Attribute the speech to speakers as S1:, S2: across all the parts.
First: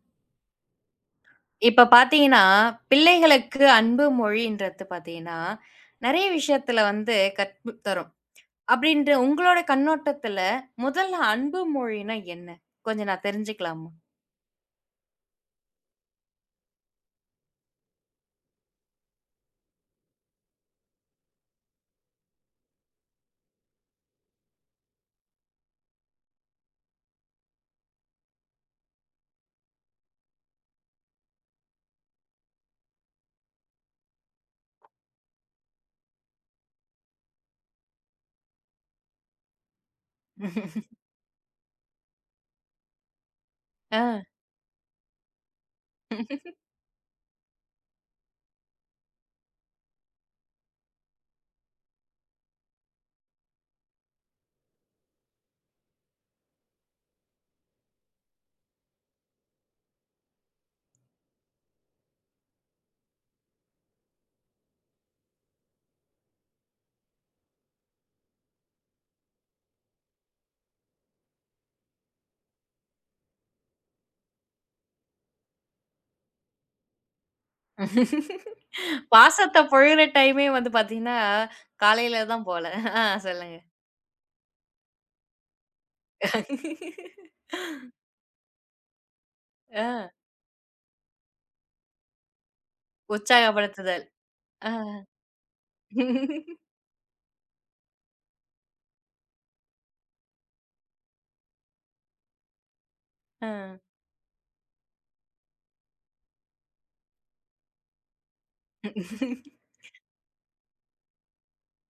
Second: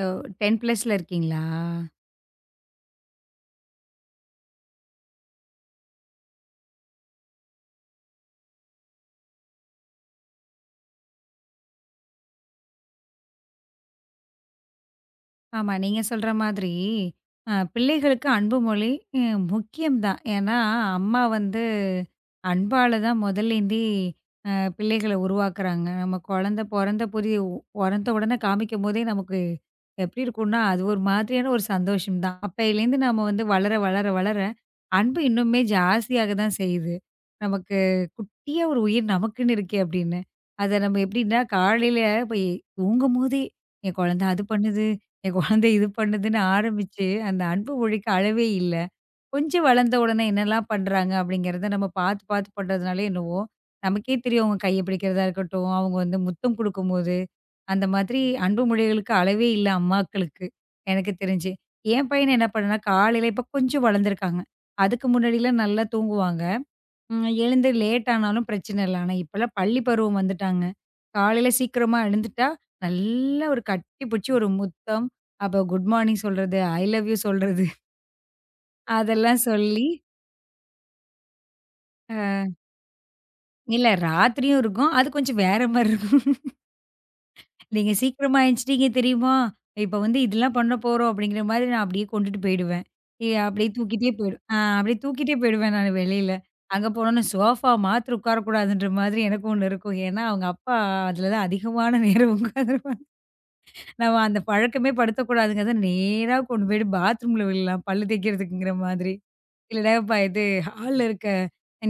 S1: ஓ! 10 பிளஸ்ல இருக்கீங்களா?
S2: இப்ப பார்த்தீங்கன்னா, பிள்ளைகளுக்கு அன்பு மொழின்றது பார்த்தீங்கன்னா, நெறைய விஷயத்துல வந்து கற்று தரும். அப்படின்ற உங்களோட கண்ணோட்டத்துல, முதல்ல அன்பு மொழினா என்ன? கொஞ்சம் நான் தெரிஞ்சுக்கலாமா?
S1: ஆமா. நீங்க சொல்ற மாதிரி, பிள்ளைகளுக்கு அன்பு மொழி அ முக்கியம் தான். ஏன்னா, அம்மா வந்து அன்பால தான் முதல்லேந்தே அ பிள்ளைகள உருவாக்குறாங்க. நம்ம குழந்த பொறந்த உடனே காமிக்கும்போதே நமக்கு எப்படி இருக்கும்னா, அது ஒரு மாதிரியான ஒரு சந்தோஷம் தான். அப்பயிலேருந்து நம்ம வந்து வளர அன்பு இன்னுமே ஜாஸ்தியாக தான் செய்யுது. நமக்கு குட்டியா ஒரு உயிர் நமக்குன்னு இருக்கே அப்படின்னு. அத நம்ம எப்படின்னா, காலையில போய் தூங்கும்போதே, என்
S2: ஆ.
S1: குழந்த அது பண்ணுது, என் குழந்தை இது பண்ணுதுன்னு ஆரம்பிச்சு, அந்த அன்பு மொழிக்கு அளவே இல்ல. கொஞ்சம் வளர்ந்த உடனே என்னலாம் பண்றாங்க அப்படிங்கிறத நம்ம பார்த்து பண்றதுனாலயோ என்னவோ, நமக்கே தெரியும் அவங்க கைய பிடிக்கிறதா இருக்கட்டும், அவங்க வந்து முத்தம் குடுக்கும்போது, அந்த மாதிரி அன்பு மொழிகளுக்கு அளவே இல்ல அம்மாக்களுக்கு, எனக்கு தெரிஞ்சு. என் பையன் என்ன பண்ணான்னா, காலையில இப்ப கொஞ்சம் வளர்ந்துருக்காங்க. அதுக்கு முன்னாடிலாம் நல்லா தூங்குவாங்க. ம். எழுந்து லேட் ஆனாலும் பிரச்சனை இல்ல. ஆனா இப்பலாம் பள்ளி பருவம் வந்துட்டாங்க. காலையில சீக்கிரமா எழுந்துட்டா, நல்லா ஒரு கட்டி புடிச்சு ஒரு முத்தம், அப்ப குட் மார்னிங் சொல்றது, ஐ லவ் யூ சொல்றது அதெல்லாம்
S2: பாசத்த
S1: சொல்லி
S2: பொழியிற டைமே வந்து பார்த்தீங்கன்னா, காலையில
S1: அ
S2: தான் போல. ஆ. சொல்லுங்க.
S1: இல்ல ராத்திரியும் இருக்கும். அது கொஞ்சம் வேற மாரி இருக்கும். நீங்க சீக்கிரமா எந்திச்சிட்டீங்க தெரியுமா?
S2: ஆ.
S1: இப்ப வந்து இதெல்லாம் பண்ண போறோம் அப்படிங்கிற மாரி நான் அப்படியே கொண்டுட்டு போயிடுவேன். ஏ அப்படியே
S2: உற்சாகப்படுத்துதல்.
S1: தூக்கிட்டே போயிடும் ஆ
S2: ஆ.
S1: அப்படியே தூக்கிட்டே போயிடுவேன் நானு வெளியில. அங்க போனோனே சோஃபா மாத்திரம் உட்காரக்கூடாதுன்ற மாதிரி எனக்கு ஒண்ணு இருக்கும். ஏன்னா, அவங்க அப்பா அதுல தான் அதிகமான நேரம் உட்காந்துருப்பாங்க.
S2: ஆ.
S1: நம்ம அந்த பழக்கமே படுத்தக்கூடாதுங்கிறத நேரா கொண்டு போயிட்டு பாத்ரூம்ல விழலாம் பல்லு தேய்க்கிறதுக்குங்கிற மாதிரி. இல்லடா, இது ஹால்ல இருக்க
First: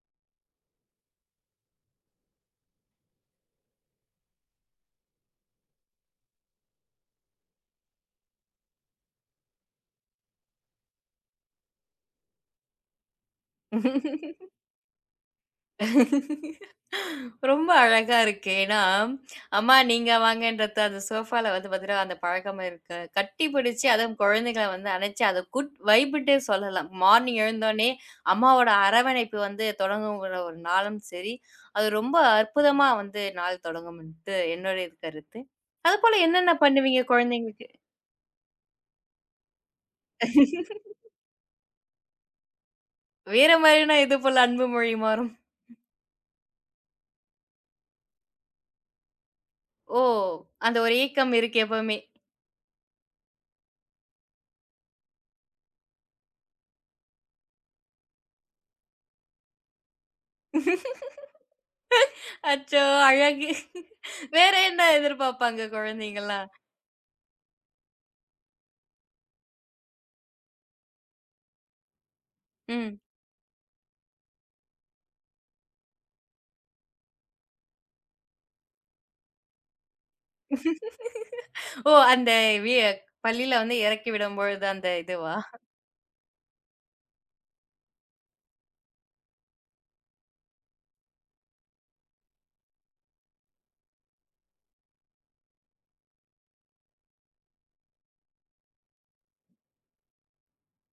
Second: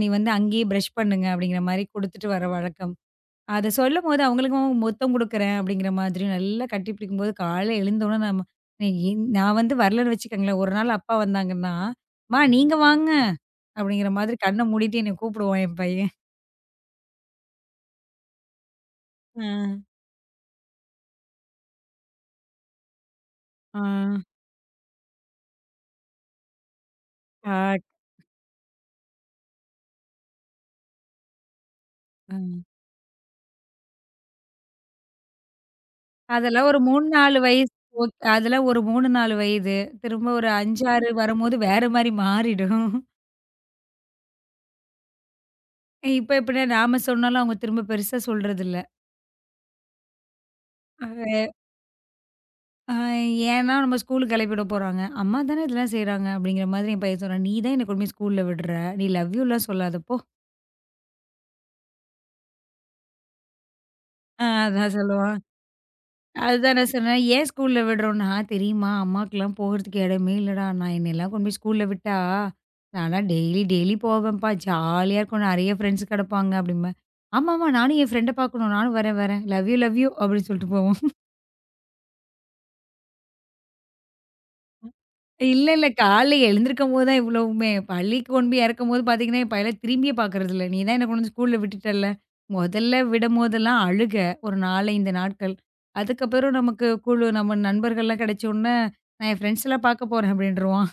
S1: நீ வந்து அங்கேயே பிரஷ் பண்ணுங்க அப்படிங்கிற மாரி குடுத்துட்டு வர வழக்கம். அத சொல்லும்போது அவங்களுக்கும் முத்தம் குடுக்குறேன் அப்படிங்கிற மாதிரி நல்லா கட்டிப்பிடிக்கும்போது காலைல எழுந்தோனே நம்ம எ என் நான் வந்து வரலன்னு வச்சுக்கோங்களேன், ஒரு நாள் அப்பா வந்தாங்கன்னா, "அம்மா நீங்க வாங்க" அப்படிங்கிற மாதிரி கண்ண மூடிட்டு என்னைய கூப்பிடுவான் என் பையன்.
S2: ரொம்ப அழகா இருக்கு. ஏன்னா,
S1: ஆ,
S2: அம்மா நீங்க வாங்கன்றது அந்த சோஃபால வந்து பாத்தீங்கன்னா, அந்த பழக்கம் இருக்கு. கட்டி
S1: ஆ,
S2: பிடிச்சு அதுவும் குழந்தைகள வந்து அணைச்சு அத குட் வைப்ன்ட்டே சொல்லலாம். மார்னிங்
S1: ஆ,
S2: எழுந்தோனே அம்மாவோட அரவணைப்பு வந்து தொடங்குற ஒரு நாளும் சரி, அது ரொம்ப
S1: ஆ.
S2: அற்புதமா வந்து நாள் தொடங்கும்ன்ட்டு என்னுடைய இது கருத்து. அதுபோல என்னென்ன
S1: அதெல்லாம் ஒரு
S2: பண்ணுவீங்க
S1: 3, 4
S2: குழந்தைங்களுக்கு?
S1: வயசு ஓக் அதெல்லாம் ஒரு 3, 4 வயது. திரும்ப ஒரு 5, 6 வரும்போது வேற மாரி மாறிடும்.
S2: வேற மாரினா எது போல அன்பு மொழி மாறும்?
S1: இப்ப எப்படின்னா நாம சொன்னாலும் அவங்க திரும்ப பெருசா சொல்றதில்ல.
S2: ஓ! அந்த ஒரு ஏக்கம் இருக்கு எப்பவுமே.
S1: ஆ ஏன்னா நம்ம ஸ்கூலுக்கு கிளப்பி விட போறாங்க. அம்மா தானே இதெல்லாம் செய்றாங்க அப்படிங்கிற மாதிரி என் பையன் சொன்னான். "நீ தான் என்ன கொண்டு போய் ஸ்கூல்ல விடுற. நீ லவ் யூலாம் சொல்லாத போ."
S2: அச்சோ! அழகு. வேற என்ன
S1: அதான் சொல்லுவான்.
S2: எதிர்பார்ப்பாங்க குழந்தைங்கலாம்?
S1: அதுதான் நான் சொன்னேன், "ஏன் ஸ்கூல்ல விடுறோம்னா, தெரியுமா அம்மாக்கெல்லாம் போகறதுக்கு இடமே இல்லடா. நான் என்னையெல்லாம் கொண்டு போய் ஸ்கூல்ல விட்டா,
S2: ம்.
S1: நான்லாம் டெய்லி டெய்லி போவேன்ப்பா. ஜாலியா இருக்கும். நிறைய ஃப்ரெண்ட்ஸ் கிடப்பாங்க." அப்படிம்பேன். "ஆமாமா நானும் என் ஃப்ரெண்ட பார்க்கணும். நானும் வரேன் வரேன். லவ் யூ லவ் யூ" அப்படின்னு சொல்லிட்டு போவோம்.
S2: ஓ! அந்த வி பள்ளியில வந்து இறக்கி விடும்பொழுது அந்த இதுவா?
S1: இல்ல. காலைல எழுந்திருக்கும்போது தான் இவ்வளவுமே. பள்ளிக்கு கொண்டு போய் இறக்கும்போது பார்த்தீங்கன்னா, என் பையன்லாம் திரும்பியே பார்க்குறது இல்ல. "நீ தான் என்ன கொண்டு வந்து ஸ்கூல்ல விட்டுட்டல்ல." மொதல்ல விடும்போதெல்லாம் அழுக, ஒரு 4, 5 நாட்கள். அதுக்கப்புறம் நமக்கு நம்ம நண்பர்கள்லாம் கிடைச்சோன்னே, "நான் என் ஃப்ரெண்ட்ஸ்லாம் பார்க்க போறேன்" அப்படின்ருவான்.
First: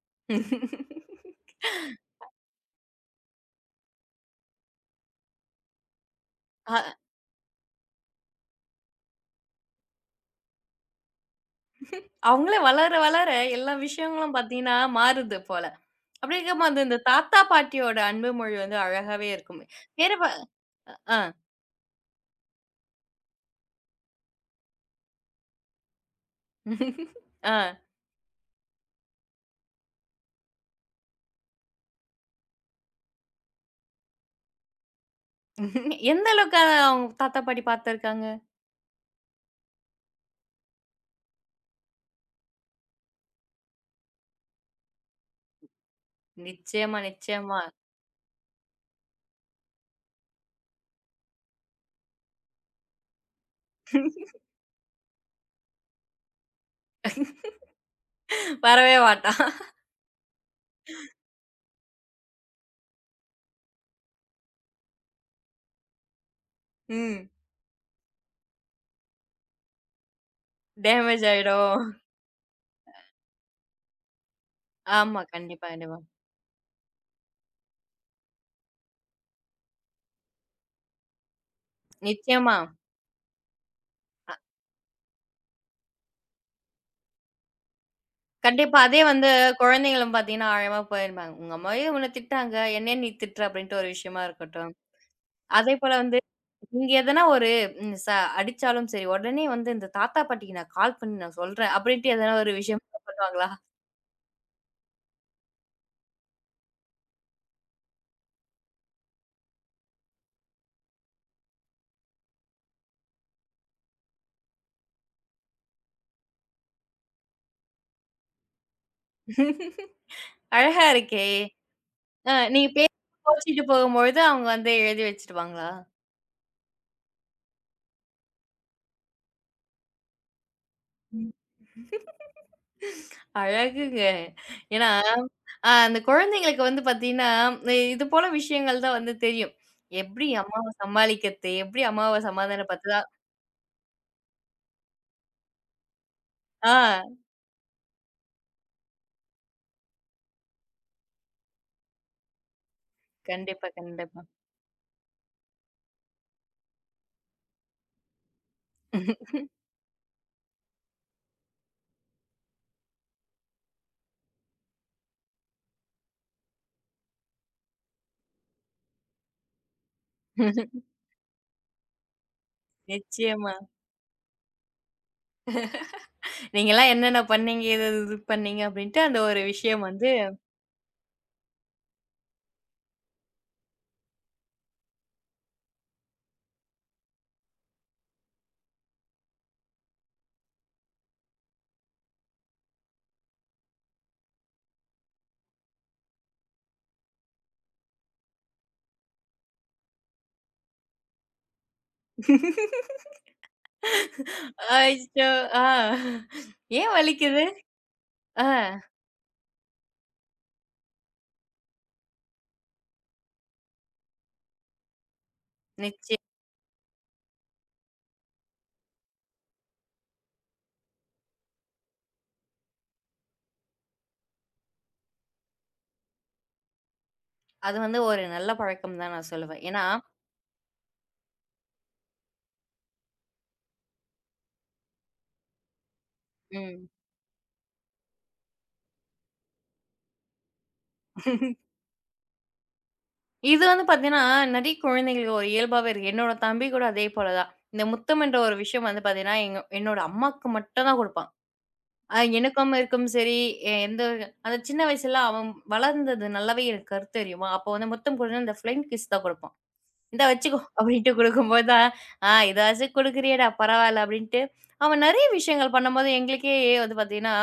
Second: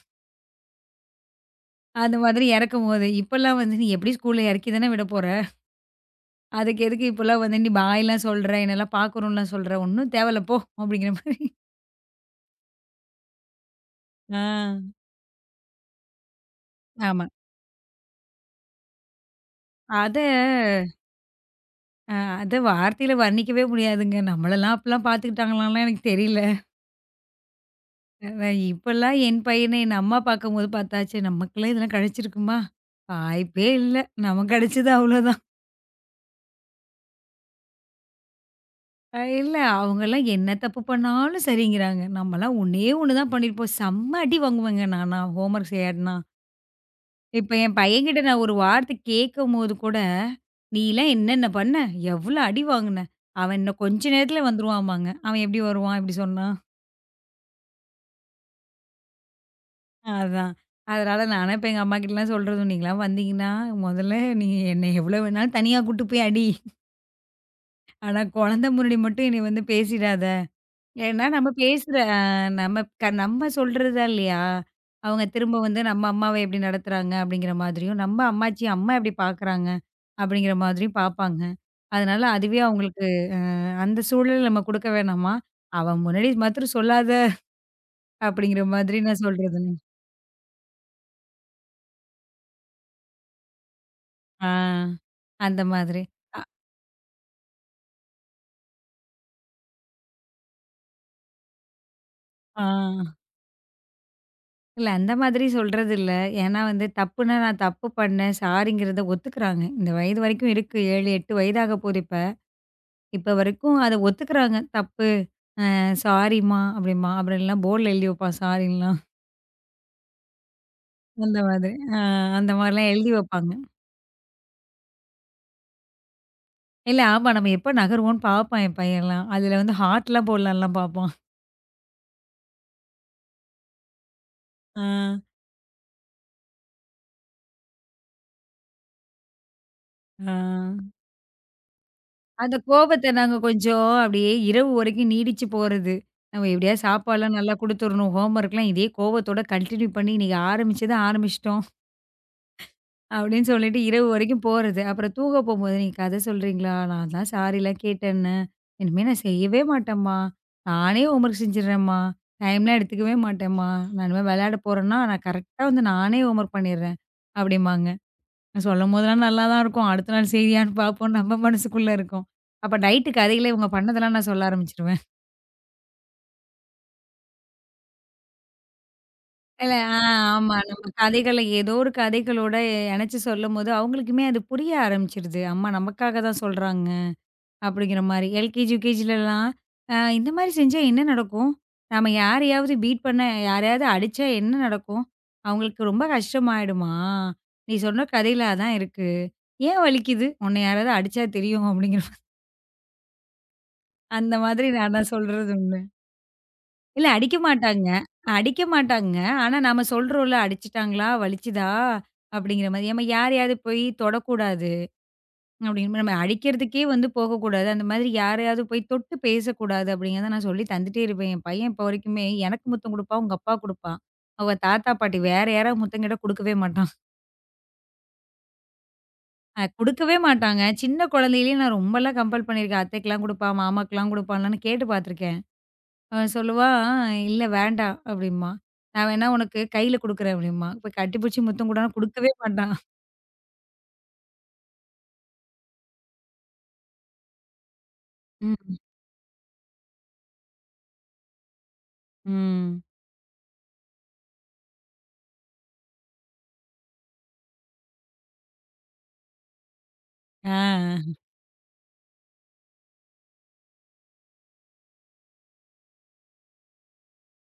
S1: அந்த மாதிரி இறக்கும்போது. இப்பல்லாம் வந்து, "நீ எப்படியும் ஸ்கூல்ல இறக்கி தானே விட போற. அதுக்கு
S2: அ
S1: எதுக்கு இப்பல்லாம் வந்து நீ பாய்லாம் சொல்ற, என்னலாம் பார்க்கணும்லாம் சொல்ற? ஒண்ணும் தேவையில்ல போ." அப்படிங்கிற மாரி.
S2: அவங்களே வளர, வளர எல்லா விஷயங்களும்
S1: ஆ.
S2: பார்த்தீங்கன்னா மாறுது போல. அப்படி இருக்கும்போது இந்த
S1: ஆமா.
S2: தாத்தா, பாட்டியோட அன்பு மொழி வந்து அழகாவே இருக்கும். வேற
S1: அத
S2: ப ஆ.
S1: அத வார்த்தையில வர்ணிக்கவே முடியாதுங்க. நம்மளலாம் அப்பலாம் பார்த்துக்கிட்டாங்களான்லாம் எனக்கு தெரியல.
S2: ஆ.
S1: நான் இப்பலாம் என் பையன என் அம்மா பார்க்கும்போது பார்த்தா, ச்சே நமக்கெல்லாம் இதெல்லாம் கிடைச்சிருக்குமா? வாய்ப்பே இல்ல. நமக்கு கிடைச்சது அவ்வளோதான்.
S2: எந்த அளவுக்கு அவங்க தாத்தா, பாட்டி பார்த்துருக்காங்க?
S1: இல்ல அவங்கலாம் என்ன தப்பு பண்ணாலும் சரிங்கிறாங்க. நம்மலாம் ஒண்ணே ஒண்ணு தான் பண்ணியிருப்போம். செம்ம அடி வாங்குவேங்க நானா ஹோம்வொர்க் செய்யாட்டினா.
S2: நிச்சயமா,
S1: இப்ப
S2: நிச்சயமா.
S1: என் பையன்கிட்ட நான் ஒரு வார்த்தை கேட்கும்போது கூட, "நீலாம் என்னென்ன பண்ண? எவ்ளோ அடி வாங்குன?" அவன் இன்னும் கொஞ்ச நேரத்துல வந்துருவாமாங்க. அவன் எப்படி வருவான் இப்படி சொன்னா?
S2: வரவே மாட்டான்.
S1: அதான். அதனால நானே இப்ப எங்க அம்மாகிட்டலாம் சொல்றது, "நீங்கலாம் வந்தீங்கன்னா, மொதல்ல நீ என்னை எவ்வளோ வேணாலும் தனியா கூட்டு போய் அடி.
S2: ம்.
S1: ஆனா குழந்த முன்னாடி மட்டும் என்னைய வந்து பேசிடாத." ஏன்னா
S2: டேமேஜ்
S1: நம்ம
S2: ஆயிடும்.
S1: பேசுற அ நம்ம நம்ம சொல்றதா இல்லையா?
S2: ஆமா.
S1: அவங்க திரும்ப
S2: கண்டிப்பா,
S1: வந்து
S2: கண்டிப்பா.
S1: நம்ம அம்மாவ எப்படி நடத்துறாங்க அப்படிங்கிற மாதிரியும், நம்ம அம்மாச்சி அம்மா எப்படி பார்க்குறாங்க அப்படிங்கிற மாதிரியும் பார்ப்பாங்க. அதனால
S2: நிச்சயமா.
S1: அதுவே அவங்களுக்கு அந்த சூழல் நம்ம குடுக்க வேணாமா? அவன் முன்னாடி மாத்திரம் சொல்லாத அப்படிங்கிற
S2: கண்டிப்பா.
S1: மாதிரி
S2: அதே
S1: நான்
S2: வந்து
S1: சொல்றது.
S2: குழந்தைங்களும் பார்த்தீங்கன்னா, ஆழமா போயிருப்பாங்க. "உங்க அம்மாவே உன்ன திட்டுனாங்க. என்னைய நீ திட்டுற?" அப்படின்ட்டு ஒரு விஷயமா
S1: ஆ
S2: இருக்கட்டும்.
S1: அந்த
S2: அதேபோல
S1: மாதிரி.
S2: வந்து
S1: அ
S2: நீங்க எதனா ஒரு ம் ச அடிச்சாலும் சரி, உடனே வந்து இந்த தாத்தா பாட்டிக்கு நான் கால் பண்ணி நான் சொல்றேன். அப்படின்ட்டு எதனா ஒரு
S1: ஆ.
S2: விஷயம் பண்ணுவாங்களா?
S1: அந்த மாதிரி சொல்றது இல்ல. ஏன்னா வந்து தப்புன்னா நான் தப்பு பண்ணேன். சாரிங்கிறத ஒத்துக்குறாங்க. இந்த வயது வரைக்கும் இருக்கு. 7, 8 வயதாக போகுது இப்ப. இப்ப வரைக்கும் அத ஒத்துக்குறாங்க. தப்பு அ சாரிம்மா அப்படிம்பா. அப்புறம் இல்லைனா போர்ட்ல எழுதி வைப்பான் சாரின்லாம்.
S2: அழகா இருக்கே!
S1: அந்த மாதிரி. அ அந்த
S2: நீங்க
S1: மாதிரிலாம்
S2: பேசி
S1: எழுதி வைப்பாங்க.
S2: கோச்சிட்டு போகும்பொழுது அவங்க வந்து எழுதி வச்சுடுவாங்களா?
S1: ஆமா நம்ம எப்ப நகருவோன்னு பார்ப்பான் என் பையன்லாம். அதுல வந்து ஹார்ட்லாம் போடலான்லாம் பார்ப்பான்.
S2: அழகுங்க. ஏன்னா,
S1: அ,
S2: அந்த குழந்தைங்களுக்கு வந்து பாத்தீங்கன்னா, இது போல விஷயங்கள் தான் வந்து தெரியும். எப்படி
S1: ஆ.
S2: அம்மாவ சமாளிக்கிறது? எப்படி அம்மாவ
S1: அந்த
S2: சமாதானப்படுத்தலா?
S1: கோபத்த நாங்க கொஞ்சம் அப்படியே இரவு வரைக்கும் நீடிச்சு போறது. நம்ம எப்படியாவது
S2: ஆ.
S1: சாப்பாடுலாம் நல்லா குடுத்துறணும். ஹோம்வொர்க்லாம் இதே கோவத்தோட கன்டின்யூ பண்ணி இன்னைக்கு ஆரம்பிச்சத ஆரம்பிச்சுட்டோம். அப்படின்னு
S2: கண்டிப்பா,
S1: சொல்லிட்டு இரவு
S2: கண்டிப்பா.
S1: வரைக்கும் போறது. அப்புறம் தூங்க போம்போது "நீங்க கத சொல்றீங்களா? நான் தான் சாரிலாம் கேட்டேன்னேன்." "இனிமே நான் செய்யவே மாட்டேன்ம்மா. நானே ஹோம்வொர்க் செஞ்சுடுறேன்ம்மா. டைம்லாம் எடுத்துக்கவே மாட்டேன்ம்மா. நான் இனிமே விளையாட போறேன்னா, நான் கரெக்ட்டா வந்து நானே ஹோம்வொர்க் பண்ணிடுறேன்." அப்படிம்பாங்க. சொல்லும்போதெல்லாம் நல்லா தான் இருக்கும். அடுத்த நாள் சரியான்னு பார்ப்போம் நம்ம மனசுக்குள்ள இருக்கும். அப்ப நைட்டு கதைகளே
S2: நிச்சயமா.
S1: இவங்க பண்ணதெல்லாம் நான் சொல்ல ஆரம்பிச்சுருவேன்.
S2: நீங்கலாம் என்னென்ன பண்ணீங்க? எது எது இது பண்ணீங்க? அப்படின்ட்டு அந்த ஒரு
S1: இல்ல
S2: விஷயம்
S1: ஆ
S2: வந்து
S1: ஆமா. நம்ம கதைகள ஏதோ ஒரு கதைகளோட இணைச்சு சொல்லும்போது அவங்களுக்குமே அது புரிய ஆரம்பிச்சுருது. அம்மா நமக்காக தான் சொல்றாங்க அப்படிங்கிற மாரி. எல்கேஜி, யுகேஜிலலாம் இந்த மாரி செஞ்சா என்ன நடக்கும்? நாம யாரையாவது பீட் பண்ண யாரையாவது அடிச்சா என்ன நடக்கும்? அவங்களுக்கு ரொம்ப கஷ்டமாயிடுமா? நீ சொன்ன கதையில அதான் இருக்கு. ஏன் வலிக்குது? உன்ன யாராவது அடிச்சா தெரியும் அப்படிங்கிற அந்த மாதிரி நான்
S2: அச்சோ!
S1: சொல்றது
S2: ஆ.
S1: உண்டு.
S2: ஏன்
S1: இல்ல அடிக்க
S2: வலிக்குது?
S1: மாட்டாங்க. அடிக்க
S2: ஆ.
S1: மாட்டாங்க. ஆனா நாம சொல்றோம்ல, "அடிச்சுட்டாங்களா? வலிச்சுதா?" அப்படிங்கிற மாரி. "ஏம்மா யாரையாவது போய் தொடக்கூடாது." அப்படின்னு நம்ம
S2: நிச்சயம்.
S1: அடிக்கிறதுக்கே வந்து போகக்கூடாது. அந்த மாதிரி யாரையாவது போய் தொட்டு பேசக்கூடாது அப்படிங்கிறத நான் சொல்லி தந்துட்டே இருப்பேன். என் பையன் இப்போ வரைக்குமே எனக்கு முத்தம் குடுப்பான், உங்க அப்பா குடுப்பான். அவங்க தாத்தா, பாட்டி வேற யாராவது முத்தம் கேட்டா குடுக்கவே மாட்டான்.
S2: அது வந்து ஒரு நல்ல பழக்கம் தான் நான் சொல்லுவேன். ஏன்னா
S1: குடுக்கவே மாட்டாங்க. சின்ன குழந்தையிலேயே நான் ரொம்பலாம் கம்பல் பண்ணியிருக்கேன். அத்தைக்கெல்லாம் குடுப்பான், மாமாக்கெல்லாம் குடுப்பான்லான்னு கேட்டு பார்த்துருக்கேன். சொல்லுவா,
S2: ம்.
S1: "இல்ல வேண்டாம்" அப்படிம்பா. "நான் வேணா உனக்கு கையில குடுக்குறேன்" அப்படிம்பா. இப்ப கட்டிப்புடிச்சு முத்தம் குடுனா குடுக்கவே மாட்டான்.
S2: இது வந்து பார்த்தீங்கன்னா, நெறைய குழந்தைங்களுக்கு ஒரு இயல்பாவே இருக்கு. என்னோட தம்பி கூட அதே போல தான். இந்த முத்தம் என்ற ஒரு
S1: ம்.
S2: விஷயம் வந்து பார்த்தீங்கன்னா, எங்க என்னோட அம்மாக்கு மட்டும் தான் குடுப்பான். எனக்கும்
S1: ம்.
S2: இருக்கும் சரி, எந்த அந்த சின்ன வயசுல அவன் வளர்ந்தது நல்லாவே எனக்கு கருத்து தெரியுமா? அப்போ வந்து முத்தம் கொடுனா இந்த ஃப்ளைங் கிஸ் தான் குடுப்பான். "இந்தா வச்சுக்கோ" அப்படின்ட்டு
S1: ஆ.
S2: குடுக்கும்போது தான், "ஆ இதாச்சும் குடுக்குறியேடா பரவால்ல" அப்படின்ட்டு அவன் நெறைய விஷயங்கள் பண்ணும்போது எங்களுக்கே வந்து பார்த்தீங்கன்னா,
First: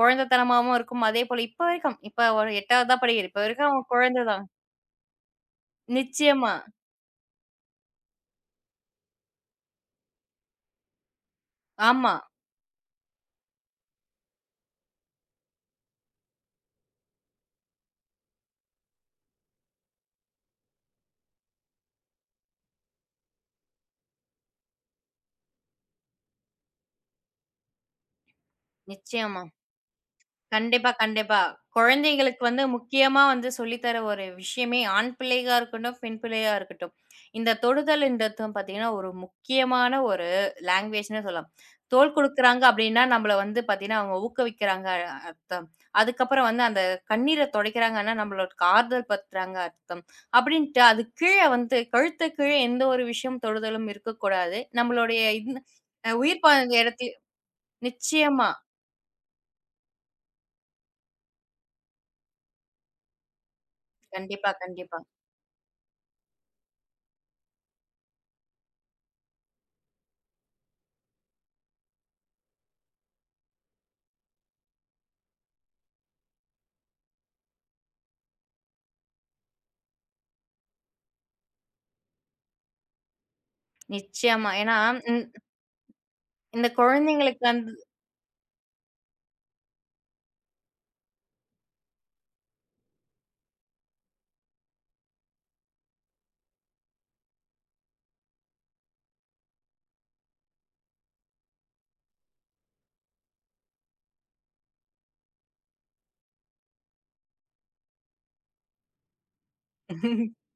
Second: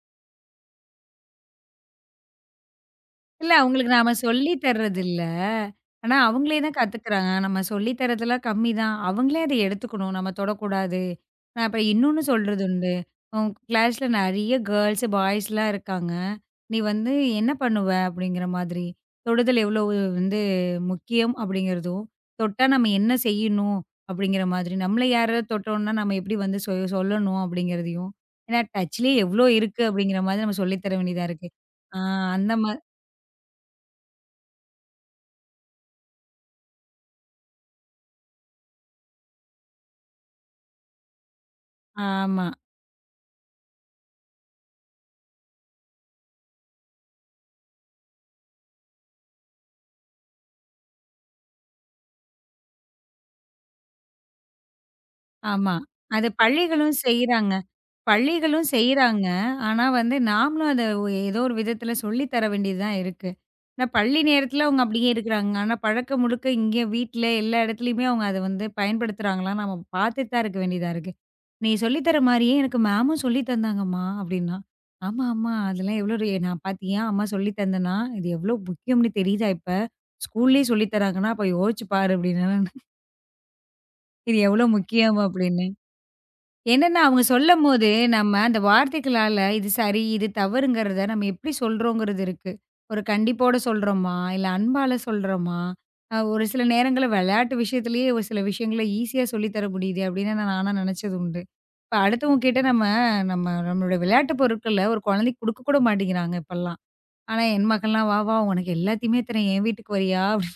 S2: குழந்தைத்தனமாவும் இருக்கும். அதே போல இப்ப வரைக்கும், இப்ப ஒரு 8வது தான் படிக்கிறா. இப்ப வரைக்கும் அவன்
S1: அவங்களுக்கு நாம
S2: குழந்தை தான்.
S1: சொல்லி தர்றதில்ல. ஆனா,
S2: நிச்சயமா.
S1: அவங்களே தான் கத்துக்கிறாங்க. நம்ம சொல்லி தர்றதெல்லாம் கம்மி தான். அவங்களே அத எடுத்துக்கணும். நம்ம தொடக்கூடாது. நான் இப்ப
S2: ஆமா.
S1: இன்னொன்னு சொல்றது உண்டு. உன் கிளாஸ்ல நெறைய கேர்ல்ஸ், பாய்ஸ்லாம் இருக்காங்க. நீ வந்து என்ன பண்ணுவ? அப்படிங்கிற மாதிரி. தொடுதல் எவ்வளோ வந்து முக்கியம் அப்படிங்கிறதும், தொட்டா நம்ம என்ன செய்யணும்? அப்படிங்கிற மாதிரி. நம்மள யாராவது தொட்டோம்னா, நம்ம எப்படி வந்து சொ சொல்லணும் அப்படிங்கிறதையும், ஏன்னா டச்லயே
S2: நிச்சயமா.
S1: எவ்வளோ இருக்கு அப்படிங்கிற மாதிரி நம்ம சொல்லி
S2: கண்டிப்பா,
S1: தர வேண்டியதா
S2: கண்டிப்பா.
S1: இருக்கு. ஆ
S2: குழந்தைகளுக்கு
S1: அந்த
S2: வந்து முக்கியமா வந்து சொல்லி தர ஒரு விஷயமே ஆண் பிள்ளையா இருக்கட்டும், பெண் பிள்ளையா இருக்கட்டும். இந்த தொடுதல்ன்றதும் பார்த்தீங்கன்னா, ஒரு முக்கியமான ஒரு லாங்குவேஜ்னே சொல்லலாம். தோள்
S1: ஆமா,
S2: குடுக்குறாங்க அப்டின்னா, நம்மள வந்து பார்த்தீங்கன்னா, அவங்க ஊக்குவிக்கிறாங்க அர்த்தம். அதுக்கப்புறம் வந்து அந்த கண்ணீர துடைக்கிறாங்கன்னா, நம்மளுக்கு ஆறுதல் படுத்துறாங்க அர்த்தம். அப்டின்ட்டு அது கீழ வந்து கழுத்து கீழ எந்த ஒரு விஷயம் தொடுதலும் இருக்கக்கூடாது. நம்மளுடைய
S1: ஆமா.
S2: அ
S1: அது
S2: உயிர் பாய்ந்த
S1: பள்ளிகளும்
S2: இடத்தில்
S1: செய்றாங்க.
S2: நிச்சயமா.
S1: பள்ளிகளும் செய்றாங்க. ஆனா வந்து நாமளும் அத ஏதோ ஒரு விதத்துல சொல்லி தர வேண்டியது தான் இருக்கு. ஏன்னா பள்ளி
S2: கண்டிப்பா,
S1: நேரத்துல அவங்க
S2: கண்டிப்பா.
S1: அப்படியே இருக்கிறாங்க. ஆனா பழக்கம் முழுக்க இங்க வீட்ல எல்லா இடத்துலயுமே அவங்க அத வந்து பயன்படுத்துறாங்களான்னு நம்ம பார்த்துட்டு தான் இருக்க வேண்டியதா இருக்கு. "நீ சொல்லி தர மாரியே எனக்கு மேமும் சொல்லி தந்தாங்கம்மா" அப்படின்னா. "ஆமா, ஆமா. அதெல்லாம் எவ்வளோ ஒரு நான் பார்த்தியா அம்மா சொல்லி தந்தேனா? இது எவ்வளோ முக்கியம்னு தெரியுதா இப்ப? ஸ்கூல்லயே சொல்லி தராங்கன்னா அப்ப யோசிச்சு பாரு" அப்படின்னேன் நானு. "இது
S2: நிச்சயமா.
S1: எவ்வளோ
S2: ஏன்னா,
S1: முக்கியம்?"
S2: இந்
S1: அப்படின்னு.
S2: இந்த
S1: என்னன்னா, அவங்க
S2: குழந்தைங்களுக்கு வந்து
S1: சொல்லம்போது, நம்ம அந்த வார்த்தைகளால இது சரி, இது தவறுங்கிறத நம்ம எப்படி சொல்றோங்கிறது இருக்கு. ஒரு கண்டிப்போட சொல்றோமா? இல்ல அன்பால சொல்றோமா? ஒரு சில நேரங்கள்ல விளையாட்டு விஷயத்திலேயே ஒரு சில விஷயங்கள ஈஸியா சொல்லி தர முடியுதே அப்படின்னு நான் நெனச்சது உண்டு. இப்ப அடுத்தவங்க கிட்ட நம்ம நம்ம நம்மளோட விளையாட்டு பொருட்கள ஒரு குழந்தைக்கு குடுக்க கூட மாட்டேங்கிறாங்க இப்பல்லாம். ஆனா என் மகள்லாம், "வா, வா உனக்கு எல்லாத்தையுமே தரேன் என் வீட்டுக்கு வரியா?" அப்படி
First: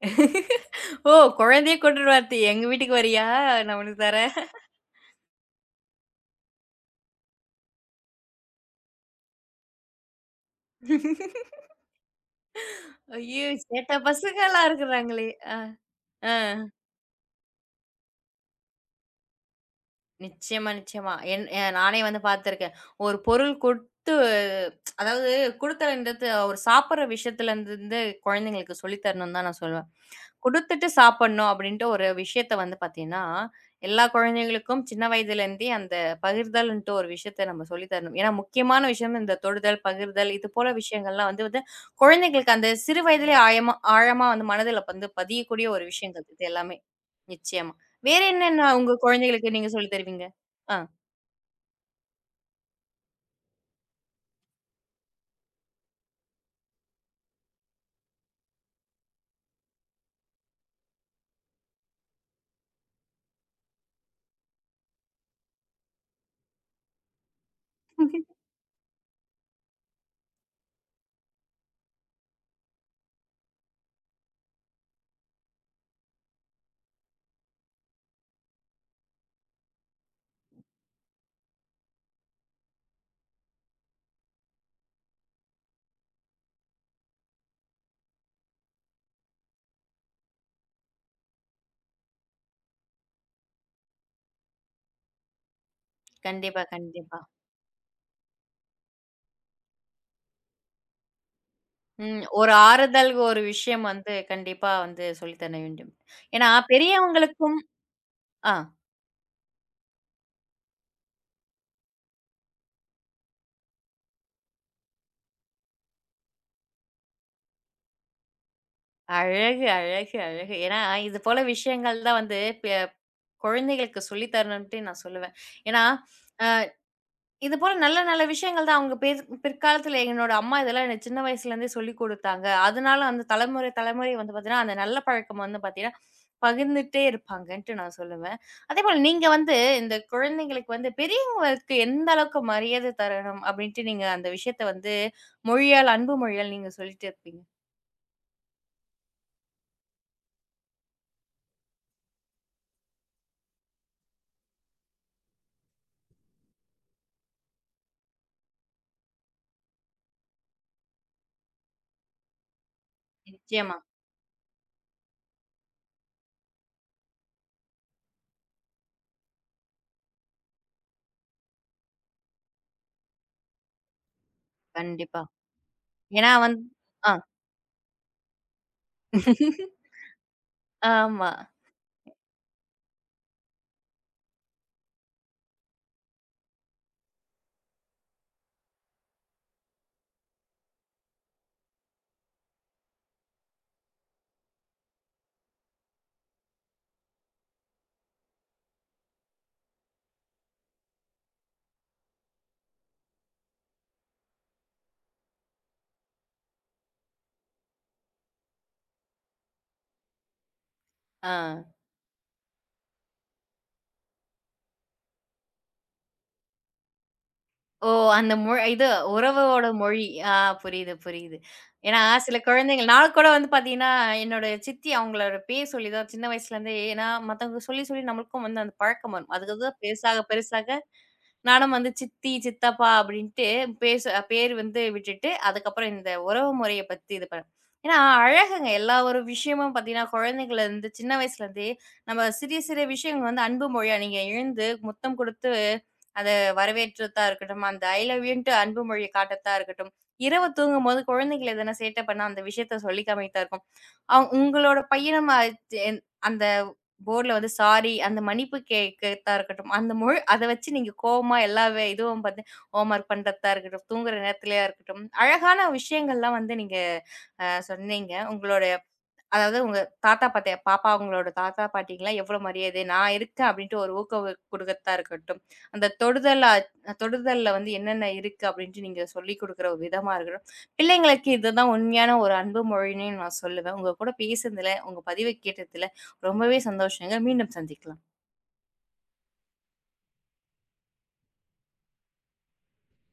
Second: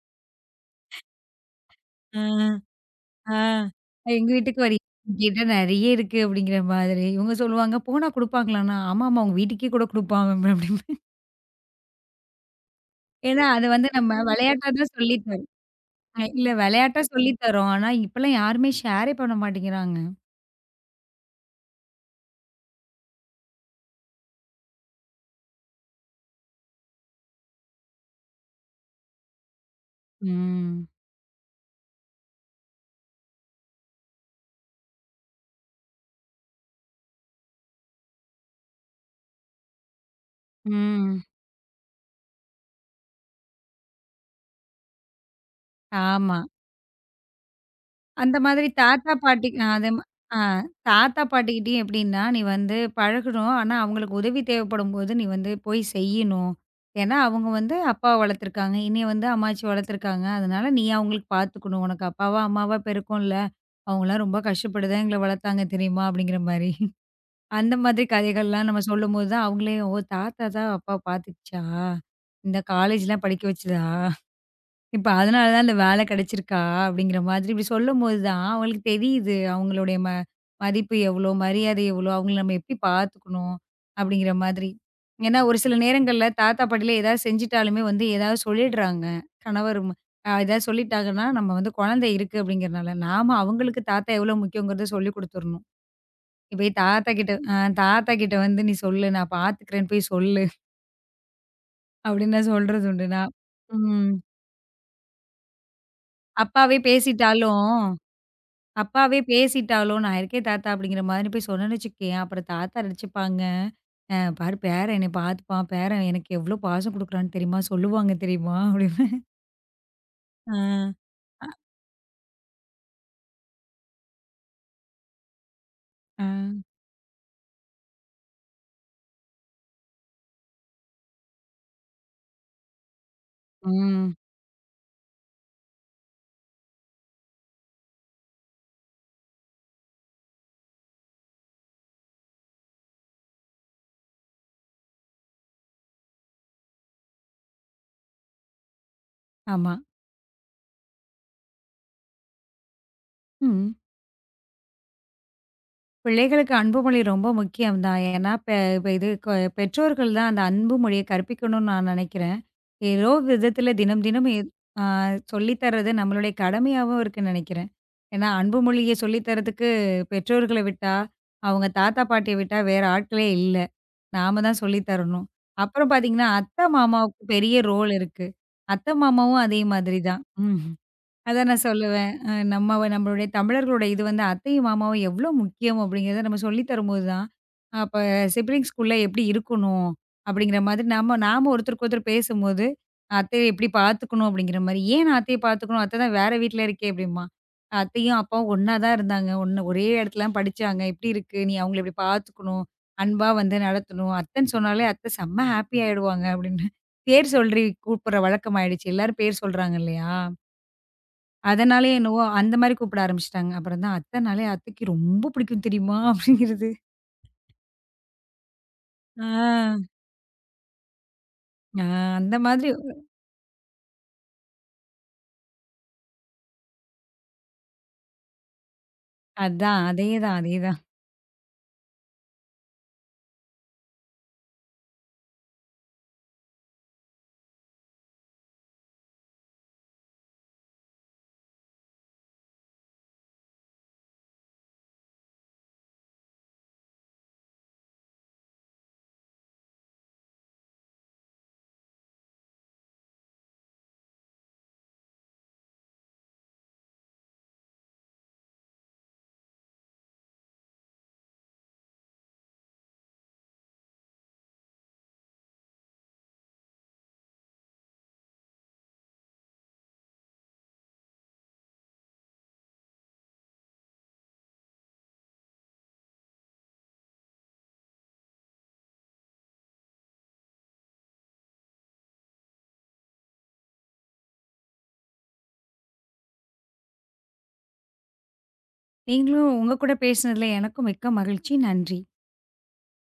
S2: ஓ! குழந்தைய கூட்டிட்டு
S1: ஆ.
S2: வரது எங்க வீட்டுக்கு வரியா?
S1: ஆ.
S2: நான் உனக்கு
S1: "எங்க
S2: தரேன்.
S1: வீட்டுக்கு வரீ என்கிட்ட நெறைய இருக்கு" அப்படிங்கிற மாதிரி. இவங்க சொல்லுவாங்க, "போனா குடுப்பாங்களாண்ணா?" "ஆமாமா, உங்க வீட்டுக்கே கூட குடுப்பான்" அவன் அப்படிம்பேன். ஏன்னா
S2: ஐயோ!
S1: அது வந்து
S2: சேட்ட
S1: நம்ம
S2: பசங்களா
S1: விளையாட்டா தான் சொல்லி
S2: இருக்கிறாங்களே.
S1: தரோம்.
S2: அ,
S1: அ
S2: அ.
S1: இல்ல விளையாட்டா சொல்லி தரோம். ஆனா இப்பலாம் யாருமே ஷேரே பண்ண மாட்டேங்கிறாங்க.
S2: நிச்சயமா, நிச்சயமா. என் அ நானே வந்து பார்த்துருக்கேன். ஒரு பொருள் கொடுத்து அதாவது குடுத்தலன்றது ஒரு சாப்பிடுற விஷயத்துலருந்து குழந்தைங்களுக்கு சொல்லி தரணும்னு தான் நான் சொல்லுவேன்.
S1: ம்.
S2: குடுத்துட்டு சாப்பிடணும் அப்படின்ட்டு ஒரு விஷயத்த வந்து பார்த்தீங்கன்னா, எல்லா குழந்தைகளுக்கும் சின்ன வயதிலேருந்தே அந்த பகிர்தல்ன்ட்டு ஒரு விஷயத்த நம்ம சொல்லி தரணும். ஏன்னா முக்கியமான விஷயம் இந்த தொடுதல், பகிர்தல் இது போல
S1: ம்.
S2: விஷயங்கள்லாம் வந்து வந்து குழந்தைகளுக்கு அந்த சிறு வயதிலே ஆயமா ஆழமா வந்து மனதில வந்து பதியக்கூடிய ஒரு விஷயங்கள்
S1: ஆமா.
S2: இது எல்லாமே. நிச்சயமா. வேற
S1: அந்த மாதிரி
S2: என்னென்ன உங்க
S1: தாத்தா, பாட்டி
S2: குழந்தைகளுக்கு
S1: அ
S2: நீங்க
S1: அது
S2: சொல்லி
S1: ம
S2: தருவீங்க?
S1: ஆ
S2: ஆ.
S1: தாத்தா, பாட்டிகிட்டயும் எப்படின்னா, நீ வந்து பழகணும். ஆனா, அவங்களுக்கு உதவி தேவைப்படும்போது நீ வந்து போய் செய்யணும். ஏன்னா, அவங்க வந்து அப்பாவ வளர்த்துருக்காங்க. என்னைய வந்து அம்மாச்சி வளர்த்துருக்காங்க. அதனால நீ அவங்களுக்கு பார்த்துக்கணும். உனக்கு அப்பாவா, அம்மாவா பெருக்கம்ல. அவங்கலாம் ரொம்ப கஷ்டப்பட்டு தான் எங்கள வளர்த்தாங்க தெரியுமா? அப்படிங்கிற மாரி. அந்த மாதிரி கதைகள்லாம் நம்ம சொல்லும்போது தான் அவங்களே, ஓ! தாத்தா தான் அப்பாவ பார்த்துக்கிச்சா? இந்த காலேஜ்லாம் படிக்க வச்சதா? இப்ப அதனால தான் இந்த வேலை கிடைச்சிருக்கா அப்படிங்கிற மாதிரி இப்படி சொல்லும்போது தான் அவங்களுக்கு தெரியுது. அவங்களுடைய ம மதிப்பு எவ்வளோ, மரியாதை எவ்வளோ, அவங்கள நம்ம எப்படி பார்த்துக்கணும் அப்படிங்கிற மாதிரி. ஏன்னா ஒரு சில நேரங்கள்ல தாத்தா, பாட்டிலாம் ஏதாவது செஞ்சுட்டாலுமே வந்து ஏதாவது சொல்லிடுறாங்க. கணவர் ம அ ஏதாவது சொல்லிட்டாங்கன்னா, நம்ம வந்து குழந்தை இருக்கு அப்படிங்கிறனால, நாம அவங்களுக்கு தாத்தா எவ்வளோ முக்கியங்கிறத சொல்லிக் குடுத்துறணும்.
S2: கண்டிப்பா,
S1: போய் தாத்தா
S2: கண்டிப்பா.
S1: கிட்ட அ தாத்தா கிட்ட வந்து "நீ சொல்லு, நான் பார்த்துக்கிறேன்னு போய் சொல்லு"
S2: ம்.
S1: அப்படின்னு நான்
S2: ஒரு
S1: சொல்றது உண்டு.
S2: ஆறுதல் ஒரு விஷயம்
S1: ம்.
S2: வந்து கண்டிப்பா வந்து சொல்லி தர வேண்டும். ஏன்னா
S1: அப்பாவே
S2: பெரியவங்களுக்கும்
S1: பேசிட்டாலும்
S2: ஆ.
S1: "அப்பாவே பேசிட்டாளோ! நான் இருக்கேன் தாத்தா" அப்படிங்கிற மாதிரி போய் சொன்னேன்னு வச்சுக்கயேன், அப்புறம் தாத்தா நெனச்சுப்பாங்க, "அ பாரு பேரன் என்னைய பார்த்துப்பான், பேரன் எனக்கு எவ்ளோ பாசம் குடுக்குறான்னு தெரியுமா? சொல்லுவாங்க தெரியுமா?" அப்படின்னு.
S2: அழகு, அழகு,
S1: ஆ,
S2: அழகு. ஏன்னா, இது போல விஷயங்கள் தான் வந்து பெ குழந்தைகளுக்கு சொல்லி தரணும்ன்ட்டு நான் சொல்லுவேன். ஏன்னா,
S1: ஆ.
S2: அ இது போல நல்ல நல்ல விஷயங்கள் தான் அவங்க பேர் பிற்காலத்துல என்னோட அம்மா இதெல்லாம் எனக்கு சின்ன வயசுலேருந்தே சொல்லிக் குடுத்தாங்க. அதனால அந்த தலைமுறை தலைமுறை
S1: ம்.
S2: வந்து பார்த்தீங்கன்னா, அந்த நல்ல பழக்கம் வந்து பார்த்தீங்கன்னா, பகிர்ந்துட்டே இருப்பாங்கன்ட்டு நான் சொல்லுவேன். அதேபோல நீங்க வந்து இந்த குழந்தைங்களுக்கு வந்து பெரியவங்களுக்கு எந்த அளவுக்கு மரியாதை தரணும் அப்டின்ட்டு நீங்க அந்த விஷயத்த வந்து மொழியால், அன்பு மொழியால் நீங்க சொல்லிட்டு இருப்பீங்க.
S1: ஆமா. ம். பிள்ளைகளுக்கு அன்பு மொழி ரொம்ப முக்கியம் தான். ஏன்னா, பெ இப்ப இது கொ பெற்றோர்கள் தான் அந்த அன்பு மொழிய கற்பிக்கணும்னு நான் நெனைக்கிறேன். ஏதோ
S2: ம்.
S1: விதத்துல
S2: நிச்சயமா.
S1: தினம் தினம் எ ஆ சொல்லி தர்றது நம்மளுடைய கடமையாவும் இருக்குன்னு நினைக்கிறேன். ஏன்னா, அன்பு மொழிய சொல்லி தர்றதுக்கு பெற்றோர்கள விட்டா, அவங்க தாத்தா, பாட்டிய விட்டா வேற ஆட்களே இல்ல. நாம தான் சொல்லி
S2: கண்டிப்பா.
S1: தரணும். அப்புறம் பார்த்தீங்கன்னா,
S2: ஏன்னா வந்து
S1: அத்தை,
S2: ஆ.
S1: மாமாவுக்கு பெரிய ரோல் இருக்கு. அத்தை, மாமாவும் அதே மாதிரி தான். ம்.
S2: ஆமா.
S1: அதான் நான் சொல்லுவேன். நம்மளுடைய தமிழர்களுடைய இது வந்து அத்தையும், மாமாவும் எவ்ளோ முக்கியம் அப்படிங்கிறத நம்ம சொல்லி தரும்போது தான், அப்ப சிப்லிங்ஸ்குள்ள எப்படி இருக்கணும்? அப்படிங்கிற மாதிரி நாம ஒருத்தருக்கு ஒருத்தர் பேசும்போது, அத்தைய எப்படி பார்த்துக்கணும் அப்படிங்கிற மாரி. ஏன் நான் அத்தைய பார்த்துக்கணும்? அத்தை தான் வேற வீட்ல இருக்கே அப்படிம்பான். அத்தையும், அப்பாவும் ஒண்ணா தான் இருந்தாங்க. ஒண்ணு ஒரே இடத்துல தான் படிச்சாங்க. இப்படி இருக்கு. நீ அவங்கள இப்படி பார்த்துக்கணும். அன்பா வந்து நடத்தணும். அத்தைன்னு சொன்னாலே அத்தை செம்ம ஹாப்பி ஆயிடுவாங்க அப்படின்னு. பேர் சொல்லி கூப்பிடுற வழக்கம் ஆயிடுச்சு. எல்லாரும் பேர் சொல்றாங்க இல்லையா?
S2: ஆ.
S1: அதனாலயே என்னவோ அந்த மாரி கூப்பிட ஆரம்பிச்சுட்டாங்க. அப்புறம் தான் அத்தனாலே அத்தைக்கு ரொம்ப பிடிக்கும் தெரியுமா? அப்படிங்கிறது.
S2: ஓ! அந்த மொழி இது
S1: ஆ,
S2: உறவோட மொழி. ஆ. புரியுது, புரியுது.
S1: ஆ
S2: ஏன்னா
S1: அந்த
S2: சில
S1: மாதிரி
S2: குழந்தைகள் நான் கூட வந்து பார்த்தீங்கன்னா, என்னோட சித்தி அவங்களோட பேர் சொல்லி தான் சின்ன வயசுலேருந்தே ஏன்னா மத்தவங்க சொல்லி, சொல்லி நம்மளுக்கும் வந்து அந்த பழக்கம் வரும். அதுக்கப்புறம்
S1: அதான்.
S2: பெருசாக,
S1: அதேதான்,
S2: பெருசாக
S1: அதேதான்.
S2: நானும் வந்து சித்தி, சித்தப்பா அப்படின்ட்டு பேச பேர் வந்து விட்டுட்டு, அதுக்கப்புறம் இந்த உறவு முறைய பத்தி இது பண்ணேன். ஏன்னா அழகுங்க எல்லா ஒரு விஷயமும் பார்த்தீங்கன்னா, குழந்தைங்கள்லேருந்து சின்ன வயசுலேருந்தே நம்ம சிறிய, சிறிய விஷயங்கள் வந்து அன்பு மொழியா நீங்க எழுந்து முத்தம் குடுத்து, அத வரவேற்றத்தா இருக்கட்டும், அந்த ஐ லவ் யூன்ட்டு அன்பு மொழி காட்டத்தா இருக்கட்டும், இரவு தூங்கும்போது குழந்தைகள் எதனா சேட்டை பண்ணா, அந்த விஷயத்த சொல்லி காமிக்கத்தா இருக்கும். உங்களோட பையனும் அ தென் அந்த போர்ட்ல வந்து சாரி, அந்த மன்னிப்பு கேட்கத்தா இருக்கட்டும், அந்த மொழ் அத வச்சு நீங்க கோவமா எல்லா வே இதுவும் பாத்து ஹோம்வொர்க் பண்றதா இருக்கட்டும், தூங்குற நேரத்துலயா இருக்கட்டும், அழகான விஷயங்கள்லாம் வந்து நீங்க சொன்னீங்க. உங்களோட அதாவது உங்க தாத்தா பாட்டி பாப்பா அவங்களோட தாத்தா பாட்டிக்கெல்லாம் எவ்வளோ மரியாதை, நான் இருக்கேன் அப்படின்ட்டு ஒரு ஊக்கம் குடுக்கறதா இருக்கட்டும். அந்த தொடுதலா தொடுதல்ல வந்து என்னென்ன இருக்கு அப்படின்ட்டு நீங்க சொல்லிக் குடுக்குற ஒரு விதமா இருக்கட்டும். பிள்ளைங்களுக்கு இதுதான் உண்மையான ஒரு அன்பு மொழின்னே நான் சொல்லுவேன். உங்க கூட பேசுனதுல, உங்க பதிவு கேட்டதுல ரொம்பவே சந்தோஷங்க. மீண்டும் சந்திக்கலாம்.
S1: நீங்களும் உங்க கூட பேசினதுல எனக்கும் மிக்க மகிழ்ச்சி. நன்றி.